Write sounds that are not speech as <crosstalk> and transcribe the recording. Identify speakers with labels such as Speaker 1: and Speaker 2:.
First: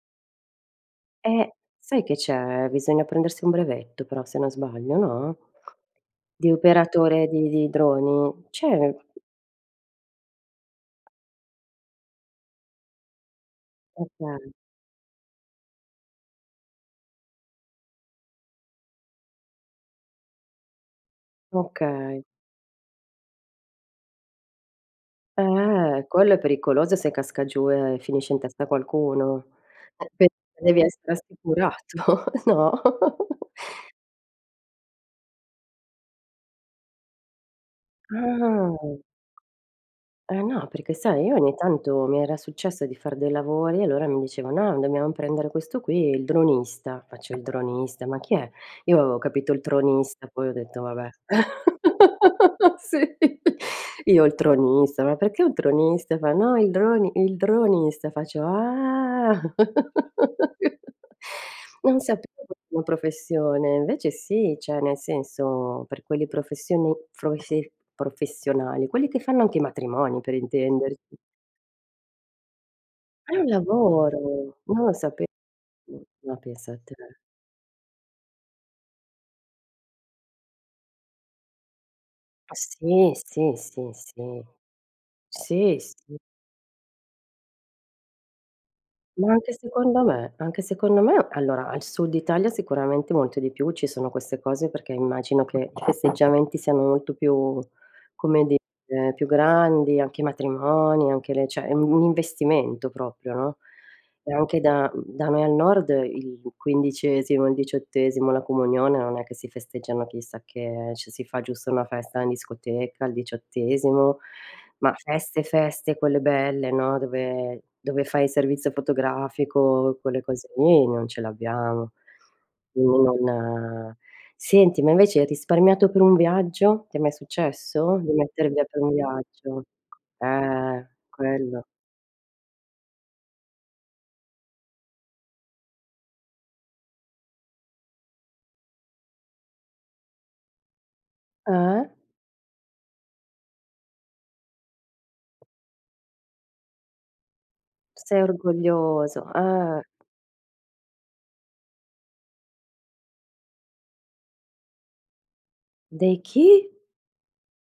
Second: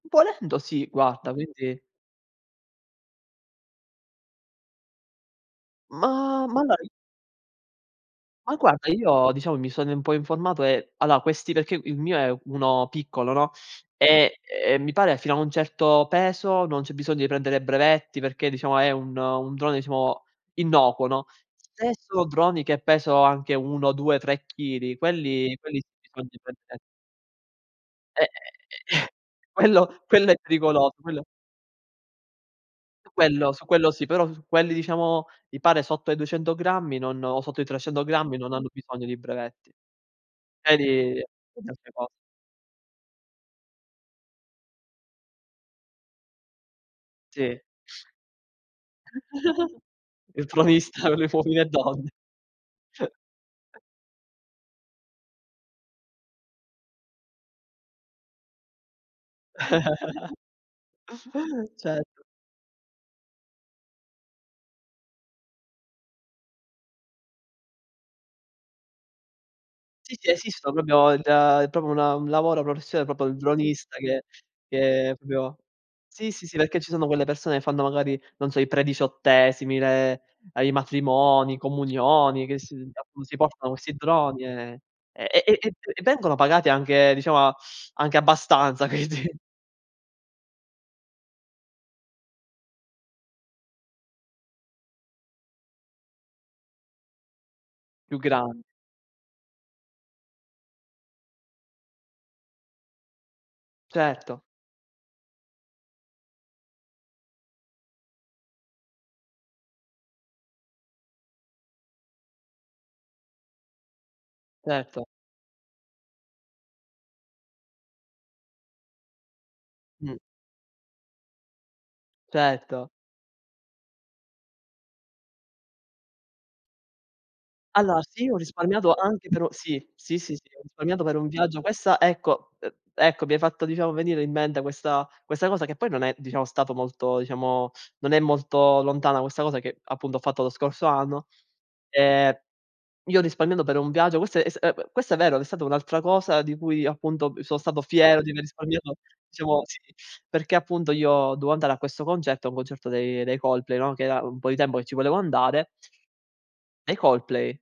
Speaker 1: Volendo sì guarda,
Speaker 2: Eh,
Speaker 1: quindi
Speaker 2: sai che c'è, bisogna prendersi un brevetto però se non sbaglio, no,
Speaker 1: Ma
Speaker 2: di
Speaker 1: ma dai?
Speaker 2: operatore di di droni;
Speaker 1: Ma guarda
Speaker 2: c'è
Speaker 1: io, diciamo, mi sono in po' informato e allora questi perché il mio è uno piccolo, no, e
Speaker 2: Okay.
Speaker 1: ehm, mi pare fino a un certo peso non c'è bisogno di prendere brevetti perché, diciamo, è un un drone diciamo innocuo, no. Se
Speaker 2: Okay.
Speaker 1: sono droni che pesano anche 1, 2, 3 chili quelli quelli sì,
Speaker 2: Eh,
Speaker 1: bisogna
Speaker 2: quello è
Speaker 1: prende
Speaker 2: pericoloso se casca giù e
Speaker 1: E
Speaker 2: finisce in testa a
Speaker 1: eh, <chuckles>
Speaker 2: qualcuno.
Speaker 1: quello
Speaker 2: E pe
Speaker 1: quello è
Speaker 2: devi
Speaker 1: pericoloso,
Speaker 2: essere
Speaker 1: quello
Speaker 2: assicurato, no?
Speaker 1: Quello, su quello
Speaker 2: <chuckles>
Speaker 1: sì. Però s quelli diciamo, mi pare sotto i 200 grammi, non o sotto i 300 grammi non hanno
Speaker 2: Ah.
Speaker 1: bisogno di brevetti,
Speaker 2: Eh no,
Speaker 1: ne
Speaker 2: perché
Speaker 1: di
Speaker 2: sai, io ogni
Speaker 1: di altre
Speaker 2: tanto
Speaker 1: cose.
Speaker 2: mi era successo di far dei lavori e allora mi dicevano: "No dobbiamo prendere questo qui, il dronista". Faccio: "Il
Speaker 1: Sì.
Speaker 2: dronista? Ma chi è?" Io avevo capito il
Speaker 1: <chuckles>
Speaker 2: tronista,
Speaker 1: Il
Speaker 2: poi ho detto
Speaker 1: tronista,
Speaker 2: vabbè,
Speaker 1: quello di Uomini e Donne.
Speaker 2: <laughs> sì.
Speaker 1: <chuckles>
Speaker 2: Io:"Il tronista? Ma perché un tronista?" Fa: "No, il droni il dronista". Faccio: "Ah!"
Speaker 1: <chuckles>
Speaker 2: <laughs> Non
Speaker 1: Certo.
Speaker 2: sapevo fosse professione, invece sì, cioè nel senso, per quelle professioni froise professionali, quelli che fanno anche i
Speaker 1: Sì,
Speaker 2: matrimoni
Speaker 1: sì,
Speaker 2: per
Speaker 1: esistono proprio
Speaker 2: intenderci.
Speaker 1: il da è proprio una un lavoro professione proprio il
Speaker 2: È un
Speaker 1: dronista che
Speaker 2: lavoro! Non lo
Speaker 1: che
Speaker 2: sape
Speaker 1: proprio
Speaker 2: mh,
Speaker 1: sì,
Speaker 2: ma
Speaker 1: sì, sì,
Speaker 2: pensa
Speaker 1: perché ci
Speaker 2: te.
Speaker 1: sono quelle persone e fanno magari, non so, i prediciottesimi, le ehm, i matrimoni, comunioni, che si
Speaker 2: Sì,
Speaker 1: appu si
Speaker 2: sì,
Speaker 1: portano
Speaker 2: sì,
Speaker 1: questi droni
Speaker 2: sì.
Speaker 1: e e e e
Speaker 2: Sì,
Speaker 1: e
Speaker 2: sì.
Speaker 1: vengono pagati anche, diciamo anche abbastanza.
Speaker 2: Ma
Speaker 1: quindi
Speaker 2: anche secondo me. Anche secondo me. Allora al sud Italia sicuramente molto di più: ci sono queste cose perché immagino che i festeggiamenti siano molto più,
Speaker 1: Più
Speaker 2: come
Speaker 1: gran
Speaker 2: dire, più grandi, anche i matrimoni, anche le cioè è un un investimento proprio, no. E
Speaker 1: Certo.
Speaker 2: anche da, mhmm da me al nord il quindicesimo, il diciottesimo, la comunione, non è che si festeggiano chissà che, eh, cioè si fa giusto una festa in discoteca al diciottesimo, ma
Speaker 1: Certo.
Speaker 2: feste feste quelle belle, no, dove dove fai il servizio fotografico,
Speaker 1: Mh.
Speaker 2: quelle cose lì, non ce l'abbiamo.
Speaker 1: Certo.
Speaker 2: Quindi non senti ma invece hai risparmiato per un viaggio? Ti è mai successo
Speaker 1: Allora
Speaker 2: di
Speaker 1: sì, ho
Speaker 2: mettere via per un
Speaker 1: risparmiato anche però
Speaker 2: viaggio?
Speaker 1: sì, sì, sì, sì ho
Speaker 2: Eh,
Speaker 1: risparmiato per un viaggio.
Speaker 2: quello.
Speaker 1: Questa ecco, ehm ecco mi hai fatto, diciamo, venire in mente questa questa cosa che poi non è, diciamo, stato molto, diciamo non è molto lontana questa cosa che appunto ho fatto lo scorso anno.
Speaker 2: Eh.
Speaker 1: Ehm, io ho risparmiato per un viaggio, questo è s ehm, questo è vero, è stata un'altra cosa di cui appunto, ehm, son stato fiero
Speaker 2: Sei
Speaker 1: di aver risparmiato,
Speaker 2: orgoglioso,
Speaker 1: diciamo sì,
Speaker 2: eh.
Speaker 1: perché appunto io dovevo andare a questo concerto, un concerto dei dei Coldplay, no, che era un po' di tempo che ci volevo andare
Speaker 2: Dei chi?
Speaker 1: Dei Coldplay.